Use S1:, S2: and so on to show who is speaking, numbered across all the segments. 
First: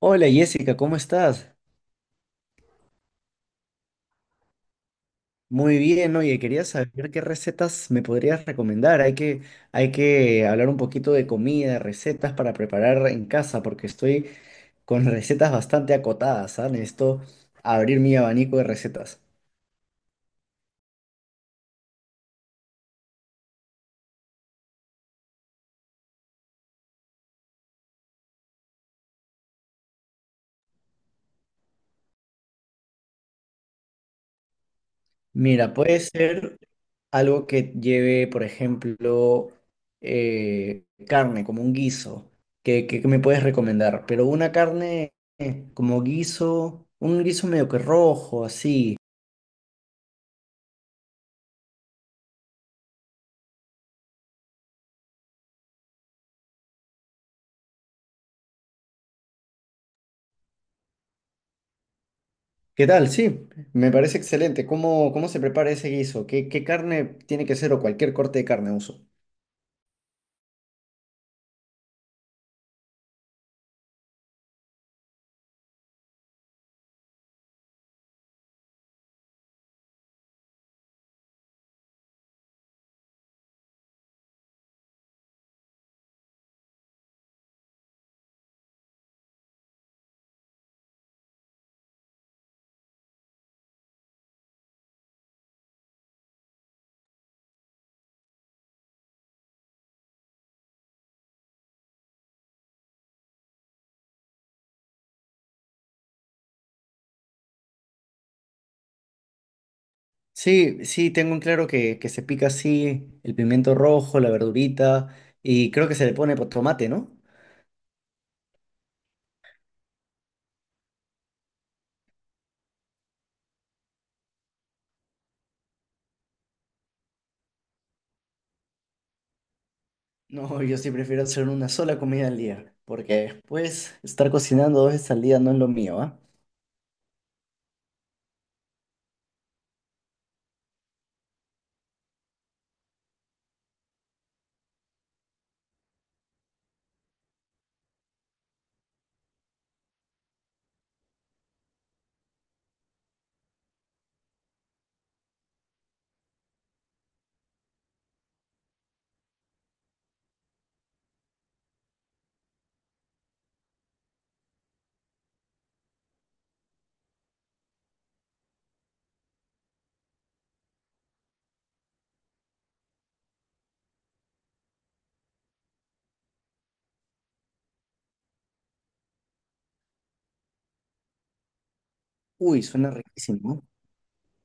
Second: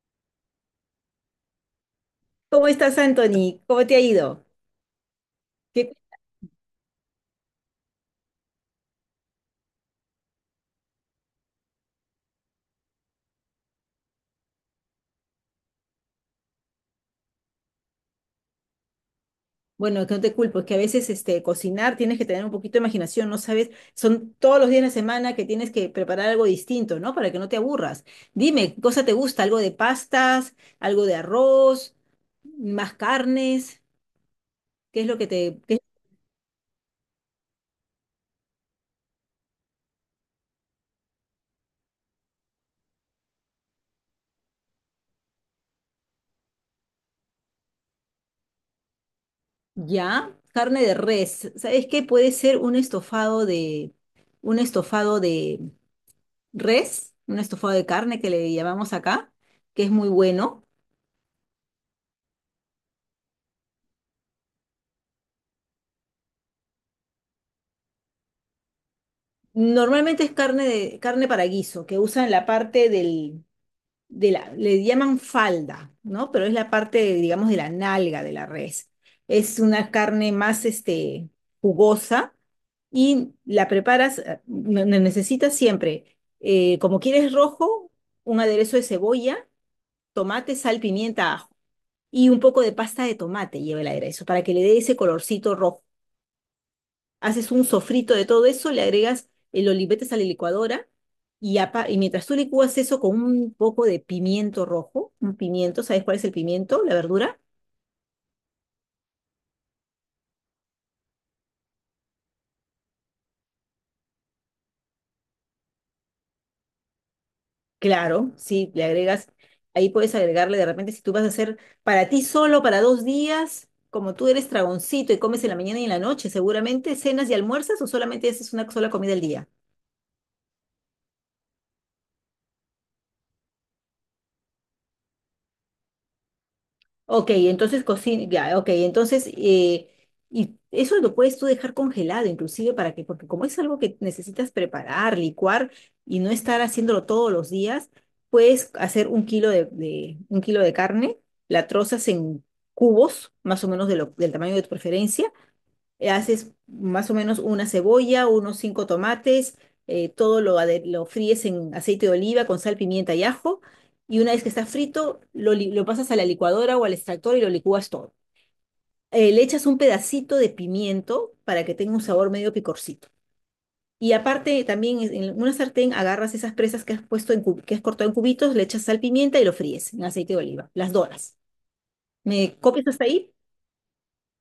S1: Hola Jessica, ¿cómo estás?
S2: ¿Cómo estás, Anthony? ¿Cómo te ha ido?
S1: Muy
S2: ¿Qué-
S1: bien, oye, quería saber qué recetas me podrías recomendar. Hay que hablar un poquito de comida, recetas para preparar en casa, porque estoy con recetas bastante acotadas, ¿sabes? Necesito abrir mi abanico de recetas.
S2: Bueno, que no te culpo, es que a veces cocinar tienes que tener un poquito de imaginación, no sabes, son todos los días de la semana que tienes que preparar algo distinto, ¿no? Para que no te aburras. Dime, ¿qué cosa te gusta? ¿Algo de pastas? ¿Algo de arroz? ¿Más carnes? ¿Qué es lo que te...
S1: Mira,
S2: qué-
S1: puede ser algo que lleve, por ejemplo, carne, como un guiso. ¿ Qué me puedes recomendar? Pero una carne como guiso, un guiso medio que rojo, así.
S2: ¿Ya? Carne de res. ¿Sabes qué? Puede ser un estofado de res, un estofado de carne que le llamamos acá, que es muy bueno.
S1: ¿Qué tal? Sí, me parece excelente. ¿ Cómo se prepara ese guiso? ¿Qué carne tiene que ser o cualquier corte de carne uso?
S2: Normalmente es carne, carne para guiso, que usan la parte de la, le llaman falda, ¿no? Pero es la parte, digamos, de la nalga de la res. Es una carne más, jugosa, y la preparas, necesitas siempre, como quieres rojo, un aderezo de cebolla, tomate, sal, pimienta, ajo, y un poco de pasta de tomate lleva el aderezo para que le dé ese colorcito rojo. Haces un sofrito de todo eso, le agregas el olivetes a la licuadora y, y mientras tú licúas eso con un poco de pimiento rojo, un pimiento, ¿sabes cuál es el pimiento? La verdura.
S1: Sí, sí, tengo en claro que se pica así el pimiento rojo, la verdurita y creo que se le pone tomate, ¿no?
S2: Claro, sí, le agregas, ahí puedes agregarle de repente si tú vas a hacer para ti solo, para dos días, como tú eres tragoncito y comes en la mañana y en la noche, seguramente cenas y almuerzas o solamente haces una sola comida al día.
S1: No, yo sí prefiero hacer una sola comida al día, porque después estar cocinando dos veces al día no es lo mío, ¿ah?
S2: Ok, entonces cocina, ya, ok, entonces, y eso lo puedes tú dejar congelado inclusive para que, porque como es algo que necesitas preparar, licuar y no estar haciéndolo todos los días, puedes hacer un kilo un kilo de carne, la trozas en cubos, más o menos de del tamaño de tu preferencia, haces más o menos una cebolla, unos cinco tomates, todo lo, lo fríes en aceite de oliva con sal, pimienta y ajo, y una vez que está frito, lo pasas a la licuadora o al extractor y lo licúas todo. Le echas un pedacito de pimiento para que tenga un sabor medio picorcito. Y aparte, también en una sartén agarras esas presas que has puesto en que has cortado en cubitos, le echas sal, pimienta y lo fríes en aceite de oliva. Las doras. ¿Me
S1: Uy, suena
S2: copias hasta ahí?
S1: riquísimo.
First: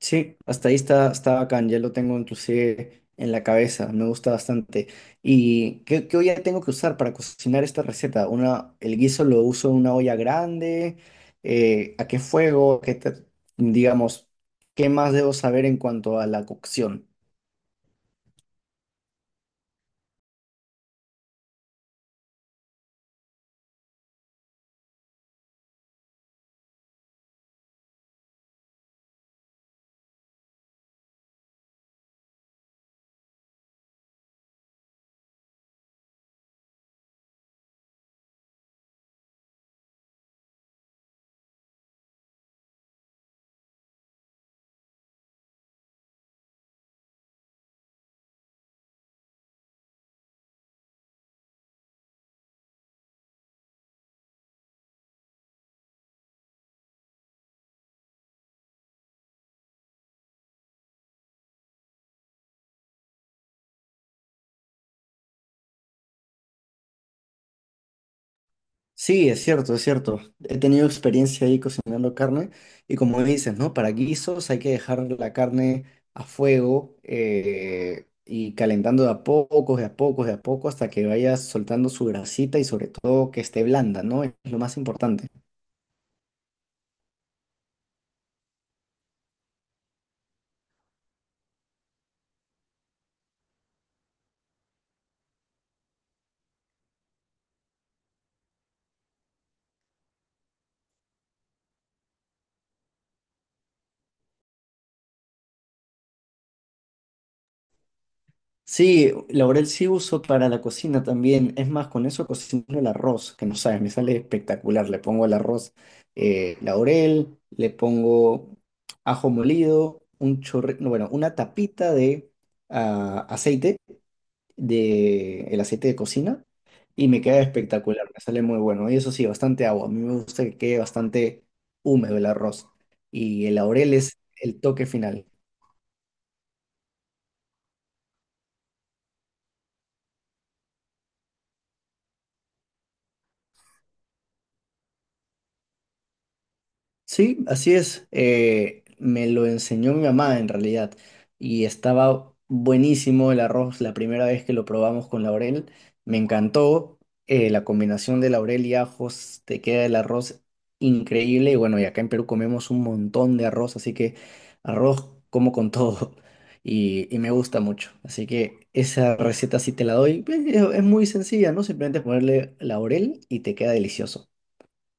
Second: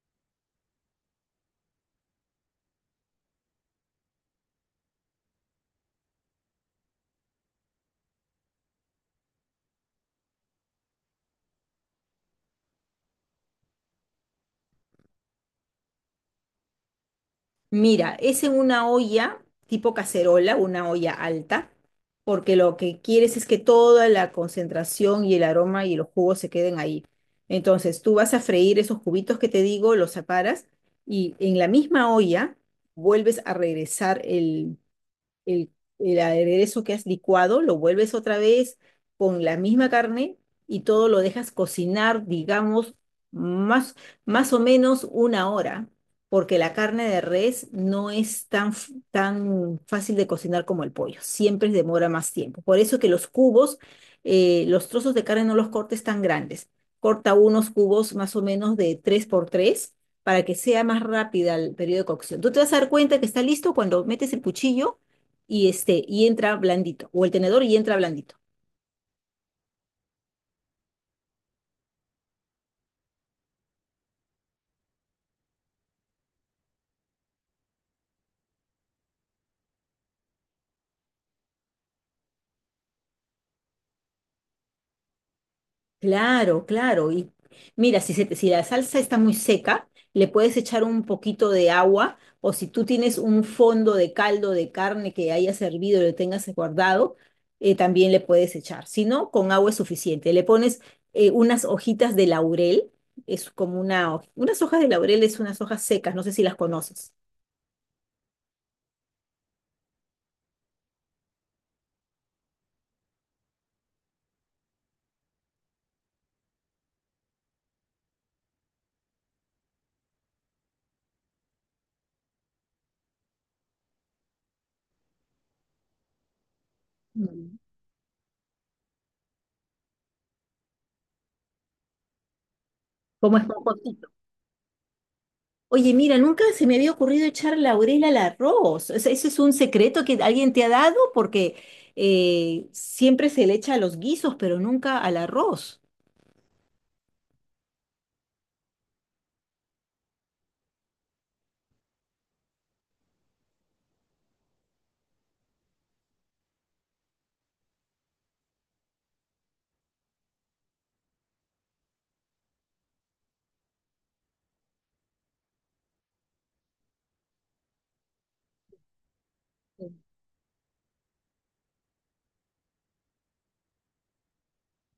S1: Sí, hasta ahí está bacán, ya lo tengo inclusive en la cabeza, me gusta bastante. ¿Y qué olla tengo que usar para cocinar esta receta? Una, el guiso lo uso en una olla grande, ¿a qué fuego? Digamos, ¿qué más debo saber en cuanto a la cocción?
S2: Mira, es en una olla tipo cacerola, una olla alta, porque lo que quieres es que toda la concentración y el aroma y los jugos se queden ahí. Entonces, tú vas a freír esos cubitos que te digo, los separas y en la misma olla vuelves a regresar el, el aderezo que has licuado, lo vuelves otra vez con la misma carne y todo lo dejas cocinar, digamos, más, más o menos 1 hora, porque la carne de res no es tan, tan fácil de cocinar como el pollo, siempre demora más tiempo. Por eso que los cubos, los trozos de carne no los cortes tan grandes. Corta unos cubos más o menos de 3 por 3 para que sea más rápida el periodo de cocción. Tú te vas a dar cuenta que está listo cuando metes el cuchillo y y entra blandito, o el tenedor y entra blandito.
S1: Sí, es cierto, es cierto. He tenido experiencia ahí cocinando carne y como dices, ¿no? Para guisos hay que dejar la carne a fuego y calentando de a poco, de a poco, de a poco hasta que vaya soltando su grasita y sobre todo que esté blanda, ¿no? Es lo más importante.
S2: Claro, claro. Y mira, si la salsa está muy seca, le puedes echar un poquito de agua, o si tú tienes un fondo de caldo de carne que haya servido y lo tengas guardado, también le puedes echar. Si no, con agua es suficiente. Le pones unas hojitas de laurel, es como unas hojas de laurel, es unas hojas secas, no sé si las conoces.
S1: Sí, laurel sí uso para la cocina también. Es más, con eso cocino el arroz, que no sabes, me sale espectacular. Le pongo el arroz laurel, le pongo ajo molido, un chorre, no, bueno, una tapita de aceite, de el aceite de cocina, y me queda
S2: Mm.
S1: espectacular, me sale muy bueno. Y eso sí, bastante agua. A mí me gusta que quede bastante húmedo el arroz.
S2: Como es.
S1: Y el laurel es el toque final.
S2: Oye, mira, nunca se me había ocurrido echar laurel al arroz. O sea, ¿eso es un secreto que alguien te ha dado? Porque siempre se le echa a los guisos, pero nunca al arroz.
S1: Sí, así es. Me lo enseñó mi mamá en realidad y estaba buenísimo el arroz la primera vez que lo probamos con laurel. Me encantó la combinación de laurel y ajos, te queda el arroz increíble y bueno, y acá en Perú comemos un montón de arroz, así que arroz como con todo y me gusta mucho. Así que esa receta sí te la doy pues. Es muy sencilla, ¿no? Simplemente ponerle laurel y te queda delicioso.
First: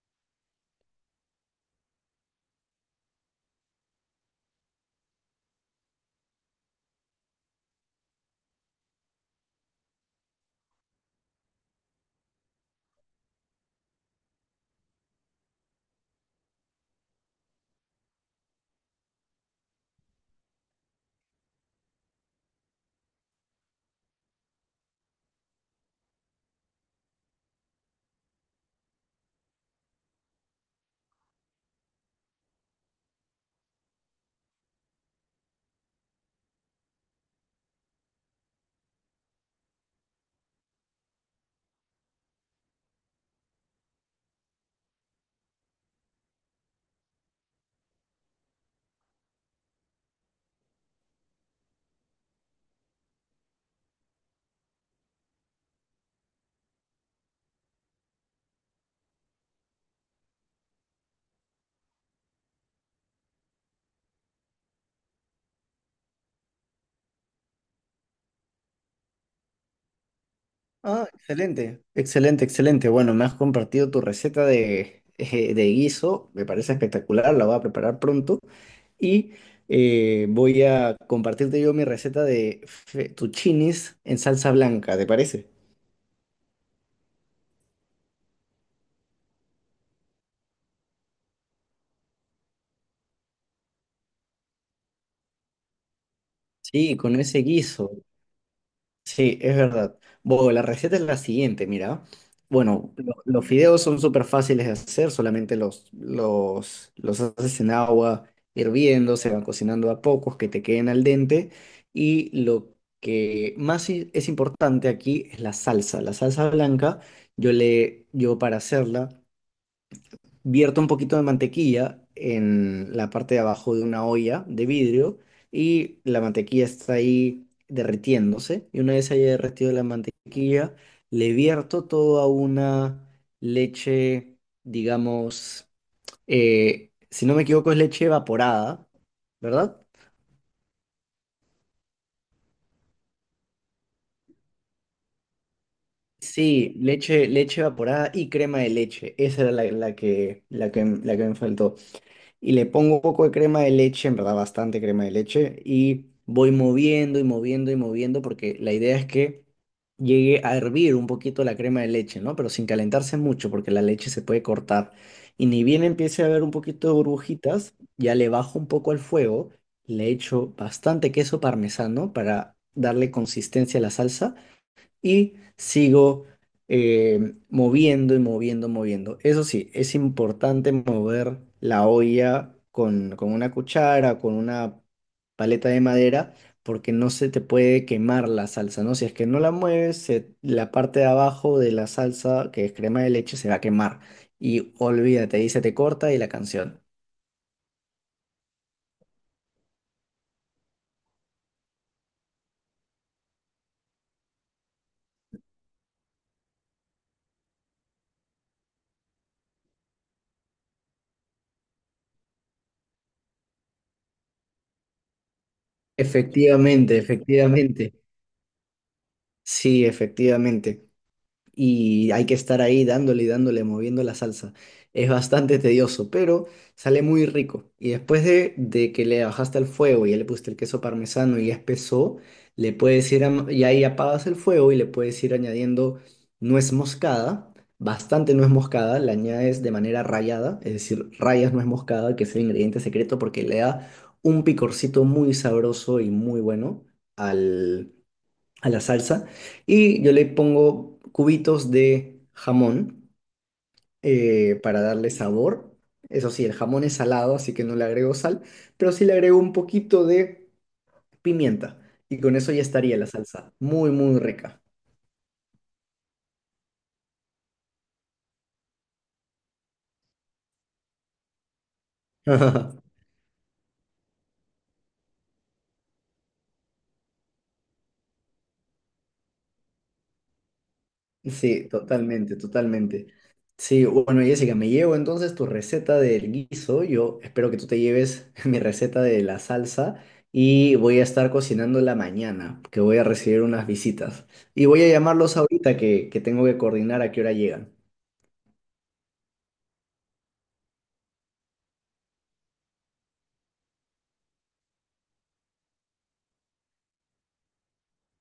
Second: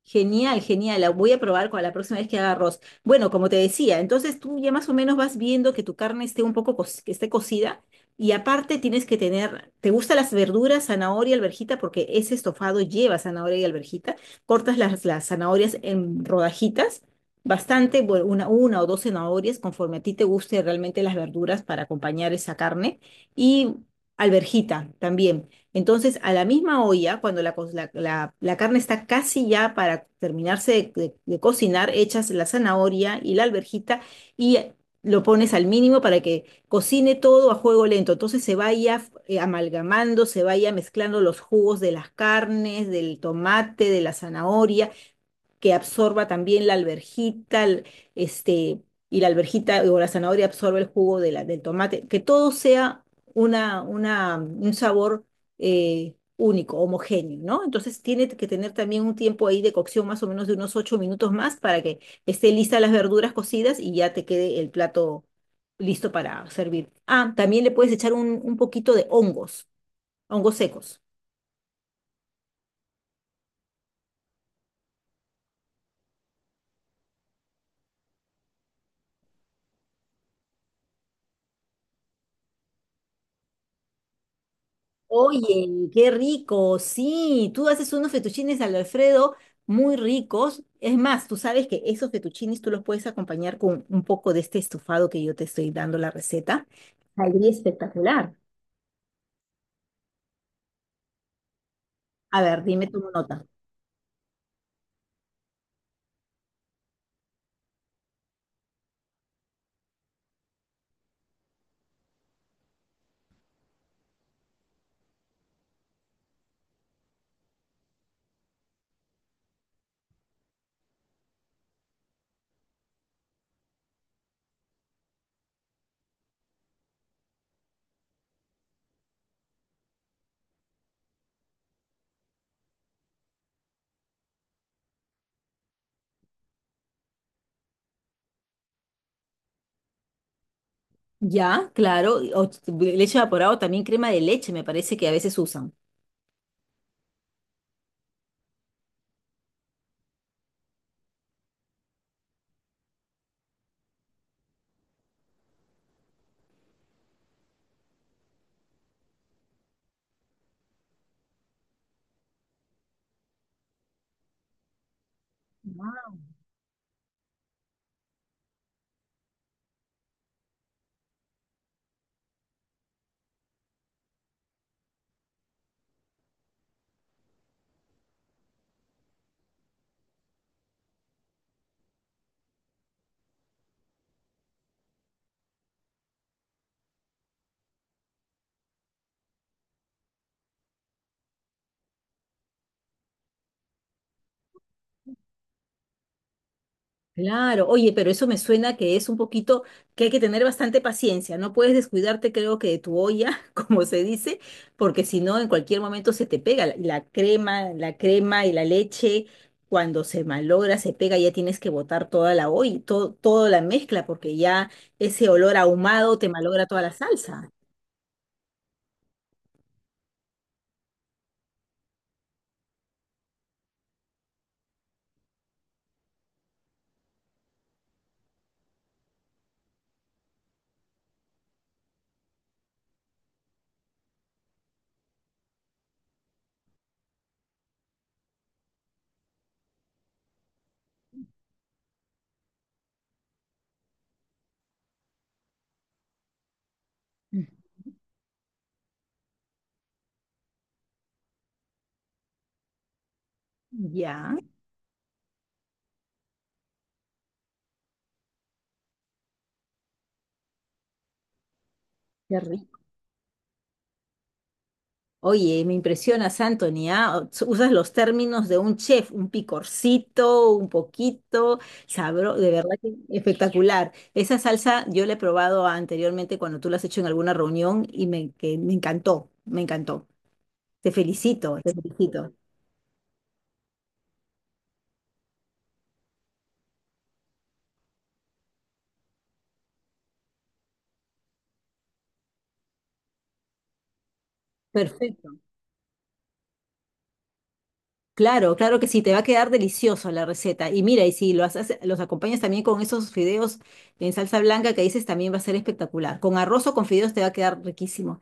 S2: Genial, genial. La voy a probar con la próxima vez que haga arroz. Bueno, como te decía, entonces tú ya más o menos vas viendo que tu carne esté un poco que esté cocida, y aparte tienes que tener, ¿te gustan las verduras, zanahoria, alverjita? Porque ese estofado lleva zanahoria y alverjita. Cortas las zanahorias en rodajitas, bastante, bueno, una o dos zanahorias conforme a ti te guste realmente las verduras para acompañar esa carne, y alverjita también. Entonces, a la misma olla, cuando la, co- la- la- la carne está casi ya para terminarse de cocinar, echas la zanahoria y la alverjita y lo pones al mínimo para que cocine todo a fuego lento. Entonces se vaya amalgamando, se vaya mezclando los jugos de las carnes, del tomate, de la zanahoria, que absorba también la alverjita, este, y la alverjita o la zanahoria absorbe el jugo de del tomate, que todo sea un sabor único, homogéneo, ¿no? Entonces tiene que tener también un tiempo ahí de cocción más o menos de unos 8 minutos más para que esté lista las verduras cocidas y ya te quede el plato listo para servir. Ah, también le puedes echar un poquito de hongos, hongos secos.
S1: Ah, excelente, excelente, excelente. Bueno, me has compartido tu receta de, de guiso, me parece espectacular, la voy a preparar pronto y voy a compartirte yo mi receta de fettuccinis en salsa blanca, ¿te parece?
S2: Oye, qué rico, sí, tú haces unos fettuccines al Alfredo muy ricos. Es más, tú sabes que esos fettuccines tú los puedes acompañar con un poco de este estofado que yo te estoy dando la receta.
S1: Sí, con ese
S2: Saldría
S1: guiso.
S2: espectacular.
S1: Sí, es verdad. Bueno, la receta es la siguiente, mira.
S2: A ver, dime
S1: Bueno,
S2: tu nota.
S1: los fideos son súper fáciles de hacer, solamente los haces en agua hirviendo, se van cocinando a pocos, que te queden al dente. Y lo que más es importante aquí es la salsa. La salsa blanca, yo para hacerla vierto un poquito de mantequilla en la parte de abajo de una olla de vidrio y la mantequilla está ahí derritiéndose. Y una vez haya derretido la mantequilla, le vierto toda una leche, digamos, si no me equivoco, es leche evaporada, ¿verdad?
S2: Ya, claro, leche evaporado, también crema de leche, me parece que a veces usan.
S1: Sí, leche, leche evaporada y crema de leche. Esa era la que me faltó. Y le pongo un poco de crema de leche, en verdad bastante crema de leche, y voy moviendo y moviendo y moviendo porque la idea es que llegue a hervir un poquito la crema de leche, ¿no? Pero sin calentarse mucho porque la leche se puede cortar. Y ni bien empiece a ver un poquito de burbujitas, ya le bajo un poco al fuego, le echo bastante queso parmesano para darle consistencia a la salsa y sigo moviendo y moviendo. Eso sí, es importante mover la olla con una cuchara, con una paleta de madera, porque no se te puede quemar la salsa, ¿no? Si es que no la mueves, la parte de abajo de la salsa, que es crema de leche, se va a quemar. Y olvídate, ahí se te corta y la canción.
S2: Claro, oye, pero eso me suena que es un poquito que hay que tener bastante paciencia, no puedes descuidarte, creo que de tu olla, como se dice, porque si no, en cualquier momento se te pega la crema y la leche, cuando se malogra, se pega, ya tienes que botar toda la olla, todo, toda la mezcla, porque ya ese olor ahumado te malogra toda la
S1: Efectivamente,
S2: salsa.
S1: efectivamente. Sí, efectivamente. Y hay que estar ahí dándole y dándole, moviendo la salsa. Es bastante tedioso, pero sale muy rico. Y después de que le bajaste el fuego y ya le pusiste el queso parmesano y ya espesó, le puedes ir, am- y ahí apagas el fuego y le puedes ir añadiendo nuez moscada, bastante nuez moscada, la añades de manera rallada, es decir, rayas nuez moscada, que es el ingrediente secreto porque le da un picorcito muy sabroso y muy bueno
S2: Mm.
S1: a la salsa y yo le pongo cubitos de jamón
S2: Ya,
S1: para darle sabor. Eso sí, el jamón es salado, así que no le agrego sal, pero sí le agrego un poquito de pimienta y con
S2: qué
S1: eso ya
S2: rico.
S1: estaría la salsa. Muy, muy rica.
S2: Oye, me impresionas, Anthony, ¿ah? Usas los términos de un chef, un picorcito, un poquito, sabro, de verdad que espectacular. Esa salsa yo la he probado anteriormente cuando tú la has hecho en alguna reunión y que me encantó, me encantó. Te felicito,
S1: Sí,
S2: te felicito.
S1: totalmente, totalmente. Sí, bueno, Jessica, me llevo entonces tu receta del guiso. Yo espero que tú te lleves mi receta de la salsa y voy a estar cocinándola mañana, que voy a recibir unas visitas. Y voy a llamarlos
S2: Perfecto.
S1: ahorita que tengo que coordinar a qué hora llegan.
S2: Claro, claro que sí, te va a quedar delicioso la receta. Y mira, y si lo los acompañas también con esos fideos en salsa blanca que dices, también va a ser espectacular. Con arroz o con fideos te va a quedar riquísimo.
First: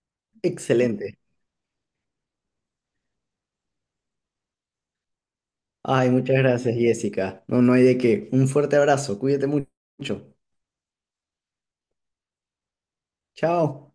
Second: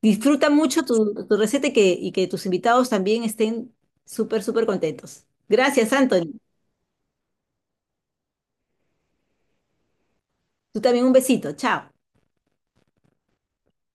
S2: Disfruta mucho
S1: Excelente.
S2: tu receta y y que tus invitados también estén súper, súper contentos. Gracias,
S1: Ay, muchas
S2: Anthony.
S1: gracias, Jessica. No, no hay de qué. Un fuerte abrazo. Cuídate mucho.
S2: Tú también un besito. Chao.
S1: Chao.